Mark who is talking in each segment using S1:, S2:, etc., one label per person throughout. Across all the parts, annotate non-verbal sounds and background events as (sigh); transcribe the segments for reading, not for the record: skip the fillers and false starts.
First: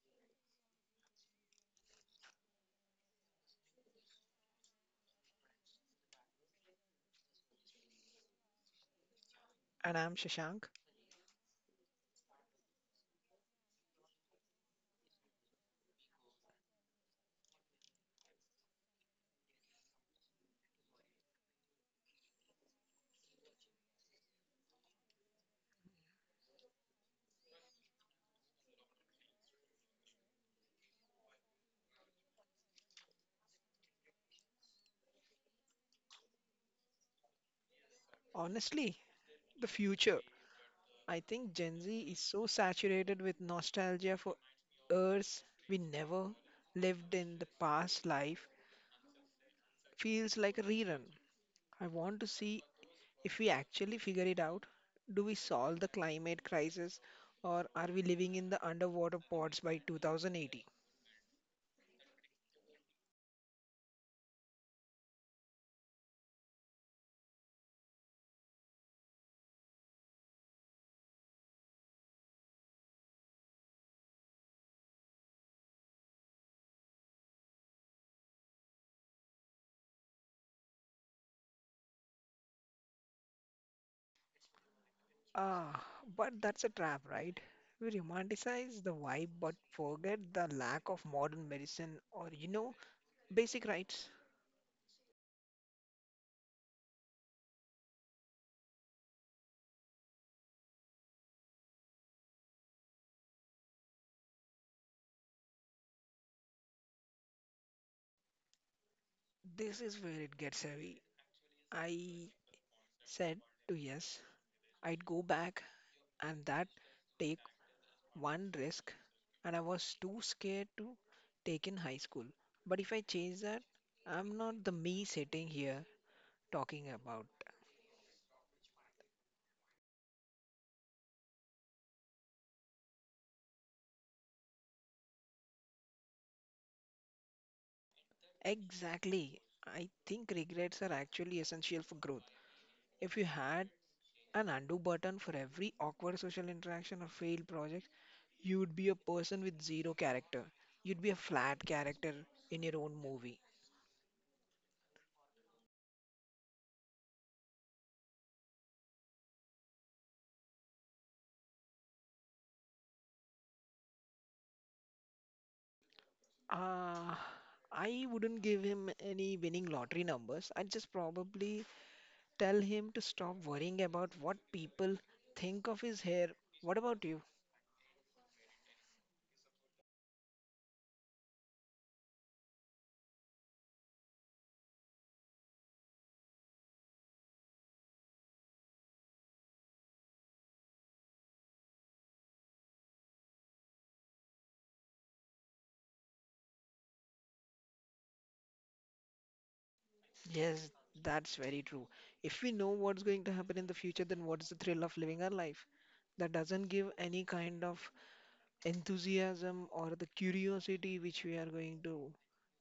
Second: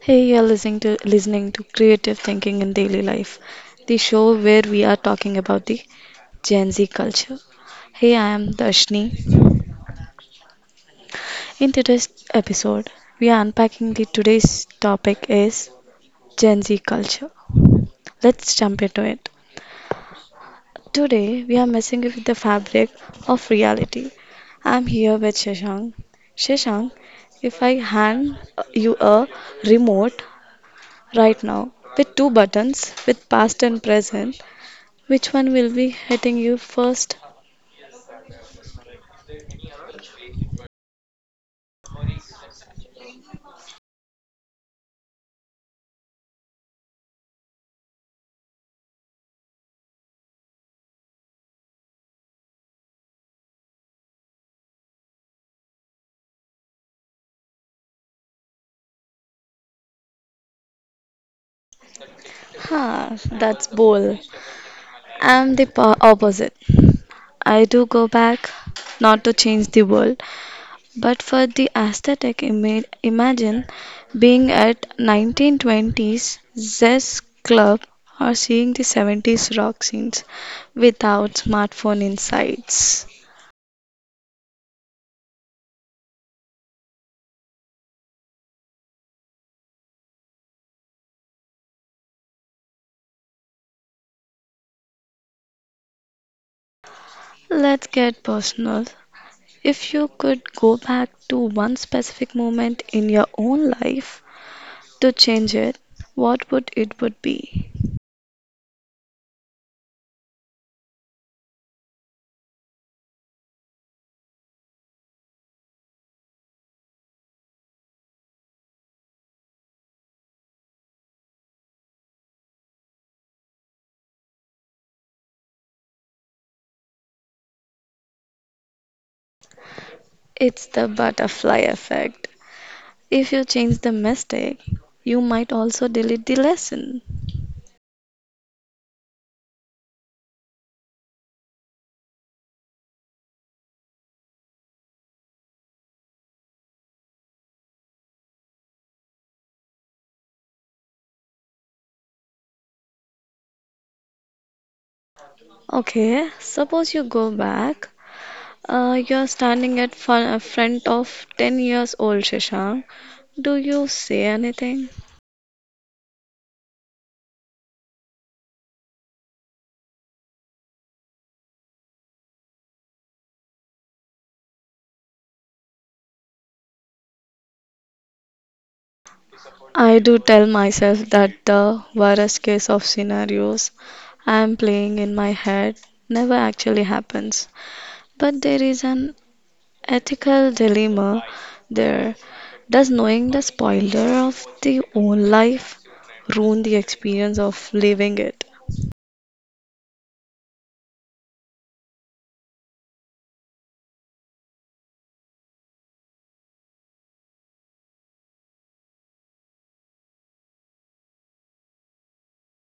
S1: Hey, you're listening to Creative Thinking in Daily Life, the show where we are talking about the Gen Z culture. Hey, I am Darshni.
S2: And I'm Shashank.
S1: In today's episode, we are unpacking the today's topic is Gen Z culture. Let's jump into it. Today, we are messing with the fabric of reality. I'm here with Shashank. Shashank, if I hand you a remote right now with two buttons, with past and present, which one will be hitting you first?
S2: Honestly, the future. I think Gen Z is so saturated with nostalgia for Earths we never lived in the past life. Feels like a rerun. I want to see if we actually figure it out. Do we solve the climate crisis, or are we living in the underwater pods by 2080?
S1: Ha, that's bold. I'm the opposite. I do go back, not to change the world, but for the aesthetic image. Imagine being at 1920s Zest Club or seeing the 70s rock scenes without smartphone insights.
S2: Ah, but that's a trap, right? We romanticize the vibe but forget the lack of modern medicine or basic rights.
S1: Let's get personal. If you could go back to one specific moment in your own life, to change it, what would it would be?
S2: This is where it gets heavy. I said to yes, I'd go back and that take one risk, and I was too scared to take in high school. But if I change that, I'm not the me sitting here talking about.
S1: It's the butterfly effect. If you change the mistake, you might also delete the lesson.
S2: Exactly. I think regrets are actually essential for growth. If you had an undo button for every awkward social interaction or failed project, you would be a person with zero character. You'd be a flat character in your own movie.
S1: Okay, suppose you go back. You're standing at front of 10 years old Shashank. Do you say anything?
S2: Uh, I wouldn't give him any winning lottery numbers. I'd just probably tell him to stop worrying about what people think of his hair. What about you?
S1: I do tell myself that the worst case of scenarios I am playing in my head never actually happens. But there is an ethical dilemma there. Does knowing the spoiler of the own life ruin the experience of living it?
S2: Yes, that's very true. If we know what's going to happen in the future, then what's the thrill of living our life? That doesn't give any kind of enthusiasm or the curiosity which we are going to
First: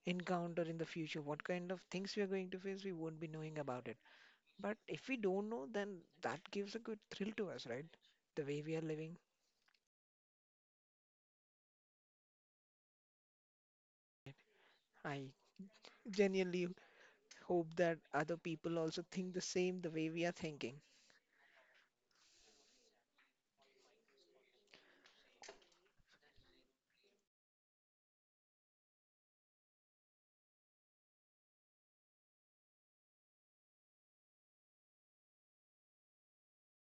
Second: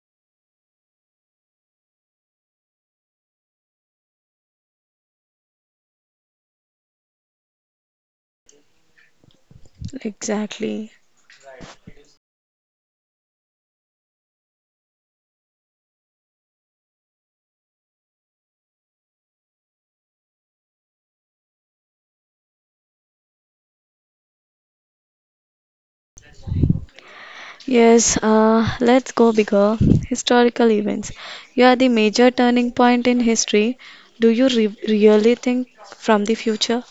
S2: encounter in the future. What kind of things we are going to face, we won't be knowing about it. But if we don't know, then that gives a good thrill to us, right? The way we are living.
S1: Exactly.
S2: I genuinely hope that other people also think the same the way we are thinking.
S1: Yes, let's go bigger. Historical events. You are the major turning point in history. Do you really think from the future?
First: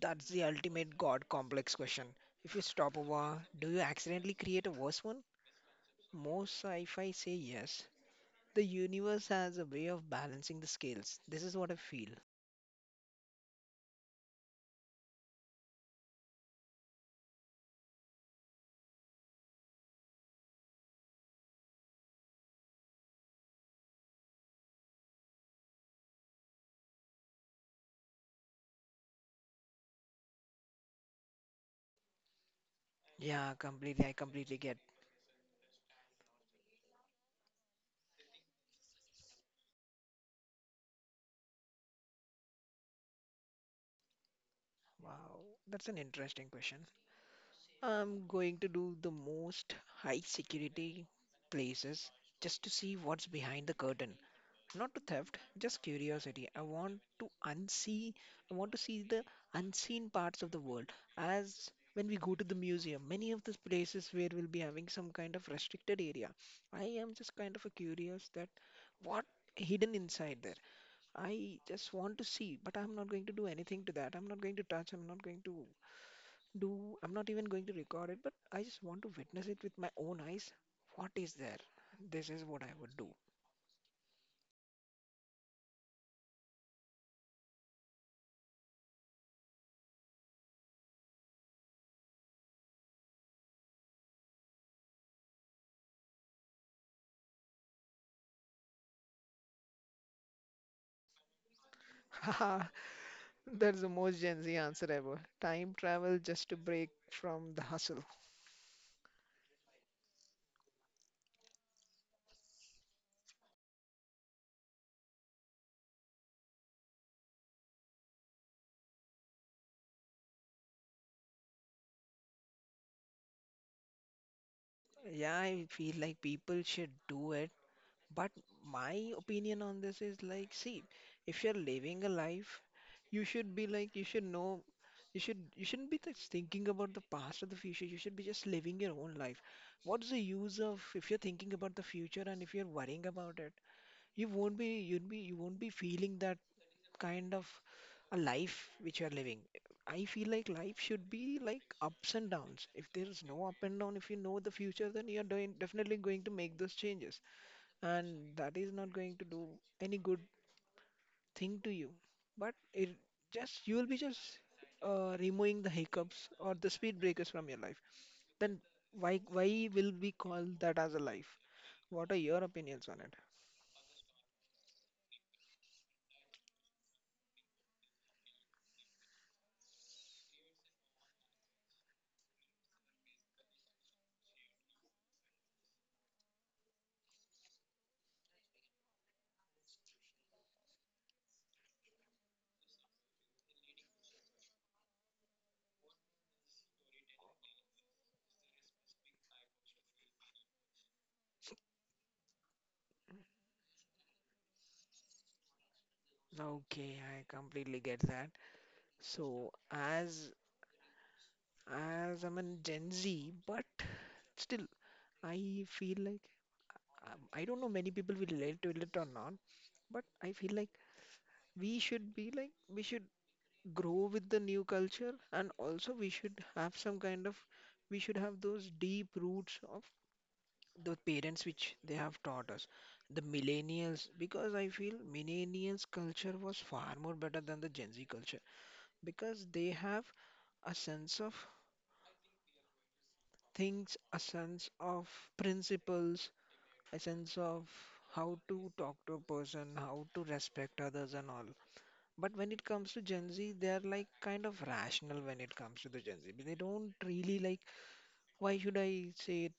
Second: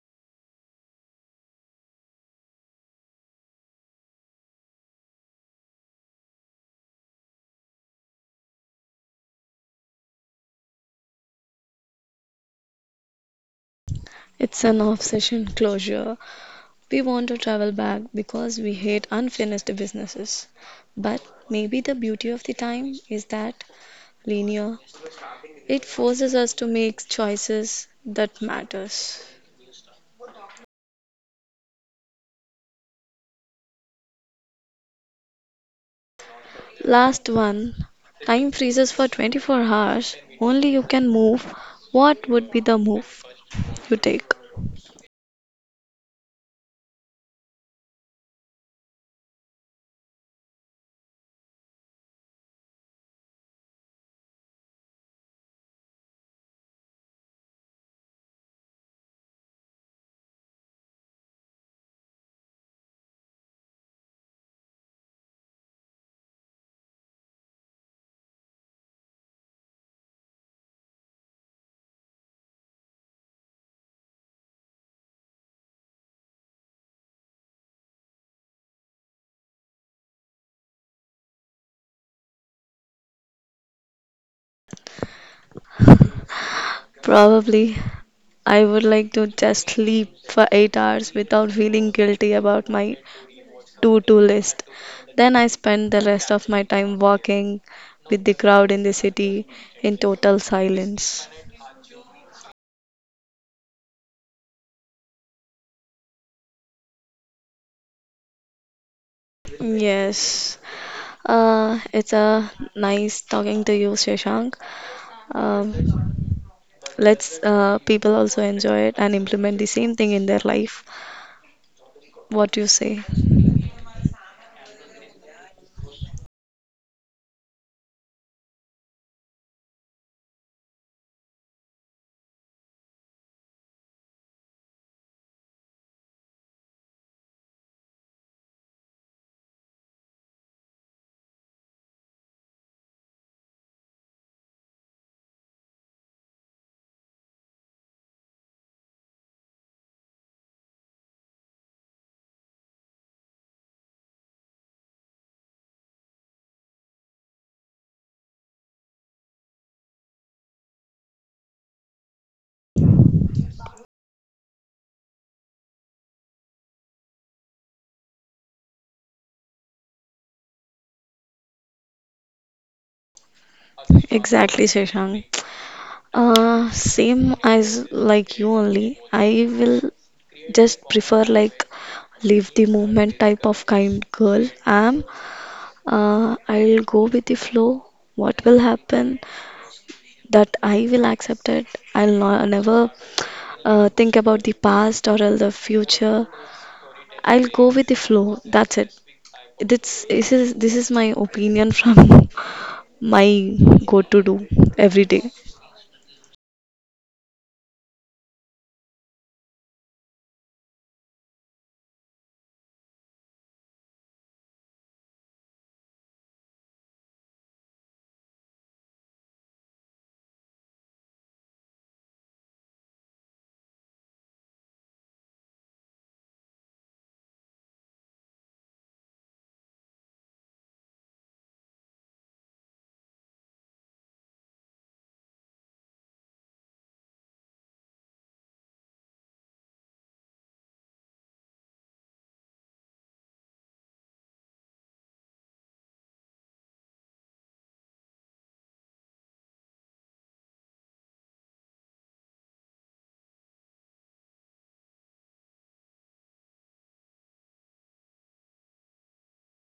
S2: That's the ultimate God complex question. If you stop over, do you accidentally create a worse one? Most sci fi say yes. The universe has a way of balancing the scales. This is what I feel.
S1: It's an obsession closure. We want to travel back because we hate unfinished businesses. But maybe the beauty of the time is that linear, it forces us to make choices that matters.
S2: Yeah, completely. I completely get.
S1: Last one, time freezes for 24 hours. Only you can move. What would be the move you take?
S2: Wow, that's an interesting question. I'm going to do the most high security places just to see what's behind the curtain. Not to theft, just curiosity. I want to unsee, I want to see the unseen parts of the world. As when we go to the museum, many of these places where we'll be having some kind of restricted area. I am just kind of a curious that what hidden inside there. I just want to see, but I'm not going to do anything to that. I'm not going to touch, I'm not even going to record it, but I just want to witness it with my own eyes. What is there? This is what I would do.
S1: Probably I would like to just sleep for 8 hours without feeling guilty about my to-do list. Then I spend the rest of my time walking with the crowd in the city in total silence.
S2: (laughs) Haha, that's the most Gen Z answer ever. Time travel just to break from the hustle.
S1: Yes. It's a nice talking to you, Shashank. Um, let's people also enjoy it and implement the same thing in their life. What you say?
S2: Yeah, I feel like people should do it. But my opinion on this is like, see, if you're living a life, you should be like, you should know, you shouldn't be just thinking about the past or the future. You should be just living your own life. What's the use of if you're thinking about the future and if you're worrying about it, you won't be feeling that kind of a life which you're living. I feel like life should be like ups and downs. If there is no up and down, if you know the future, then definitely going to make those changes, and that is not going to do any good thing to you, but it just you will be just removing the hiccups or the speed breakers from your life. Then why will we call that as a life? What are your opinions on it?
S1: Exactly, Shashank. Same as like you only. I will just prefer like leave the movement type of kind girl. I'm. I'll go with the flow. What will happen, that I will accept it. I'll not, never think about the past or else the future. I'll go with the flow. That's it. This is my opinion from (laughs) my go to do every day.
S2: Okay, I completely get that. So, as I'm a Gen Z, but still, I feel like I don't know many people will relate to it or not, but I feel like we should grow with the new culture, and also we should have those deep roots of the parents which they have taught us, the millennials, because I feel millennials culture was far more better than the Gen Z culture, because they have a sense of things, a sense of principles, a sense of how to talk to a person, how to respect others and all. But when it comes to Gen Z, they are like kind of rational when it comes to the Gen Z. They don't really like, why should I say it?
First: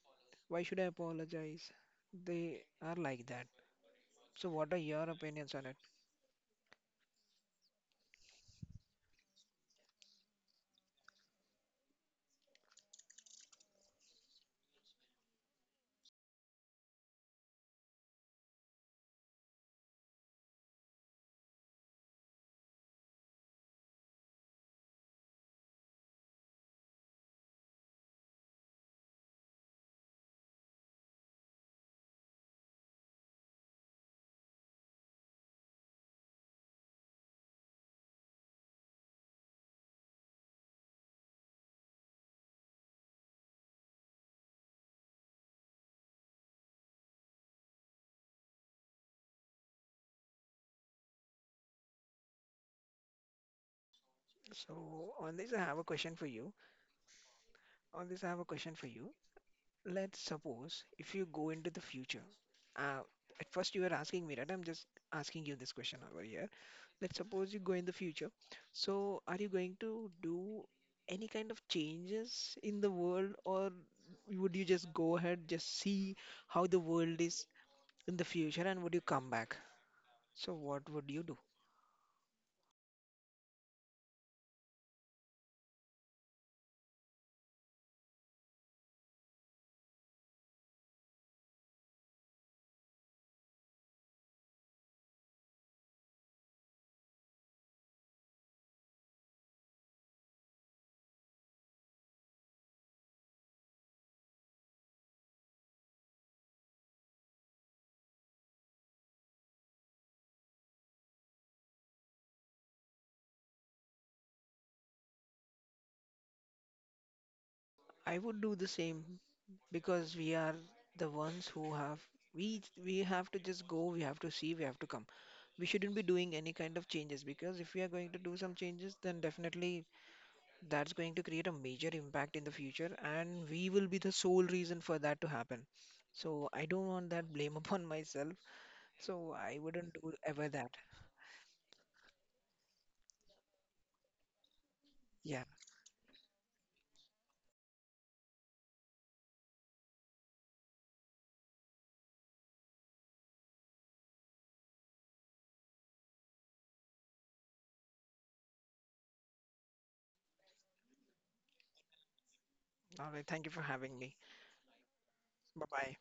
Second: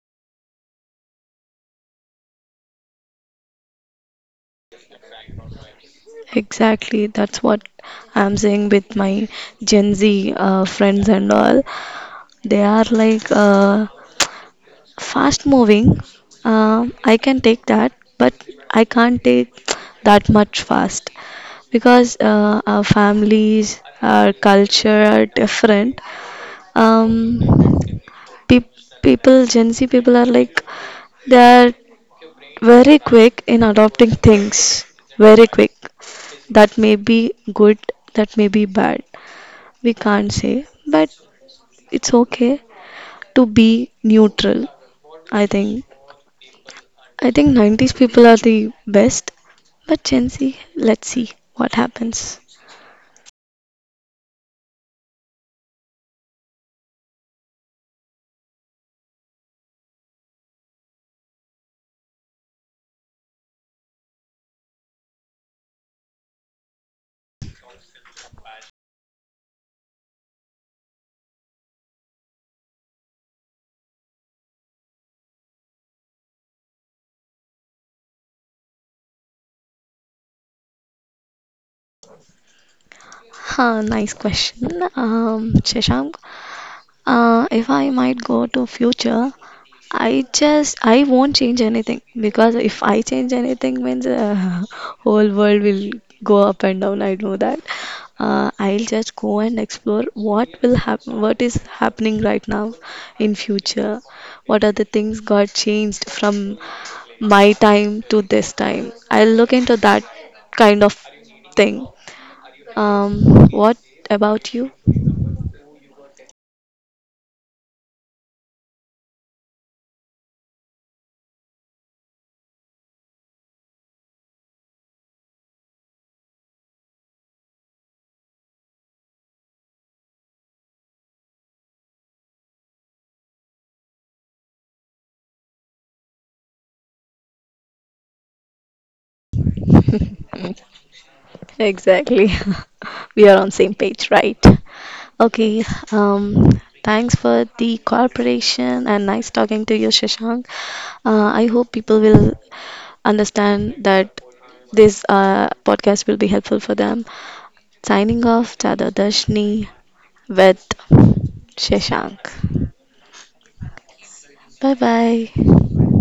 S2: Why should I apologize? They are like that. So, what are your opinions on it?
S1: Exactly, that's what I'm saying with my Gen Z friends and all. They are like fast moving, I can take that, but I can't take that much fast because our families, our culture are different. Um, pe- People, Gen Z people are like, they are very quick in adopting things, very quick. That may be good, that may be bad, we can't say, but it's okay to be neutral, I think. I think 90s people are the best, but Gen Z, let's see what happens.
S2: So, on this, I have a question for you. On this, I have a question for you. Let's suppose if you go into the future, uh, at first you were asking me, right? I'm just asking you this question over here. Let's suppose you go in the future. So, are you going to do any kind of changes in the world, or would you just go ahead, just see how the world is in the future, and would you come back? So, what would you do?
S1: Huh, nice question, Shashank. If I might go to future, I won't change anything, because if I change anything means, (laughs) whole world will go up and down. I know that. I'll just go and explore what will happen, what is happening right now in future. What are the things got changed from my time to this time. I'll look into that kind of thing. What about you?
S2: I would do the same because we are the ones who have we have to just go, we have to see, we have to come. We shouldn't be doing any kind of changes because if we are going to do some changes, then definitely that's going to create a major impact in the future, and we will be the sole reason for that to happen. So, I don't want that blame (laughs) upon myself. So, I wouldn't do
S1: (laughs)
S2: ever that.
S1: Exactly. We are on same page, right?
S2: Yeah.
S1: Okay. Um, Thanks for the cooperation and nice talking to you, Shashank. I hope people will understand that this podcast will be helpful for them. Signing off, Chada Dashni with Shashank.
S2: All right, thank you for having me.
S1: Bye bye.
S2: Bye bye.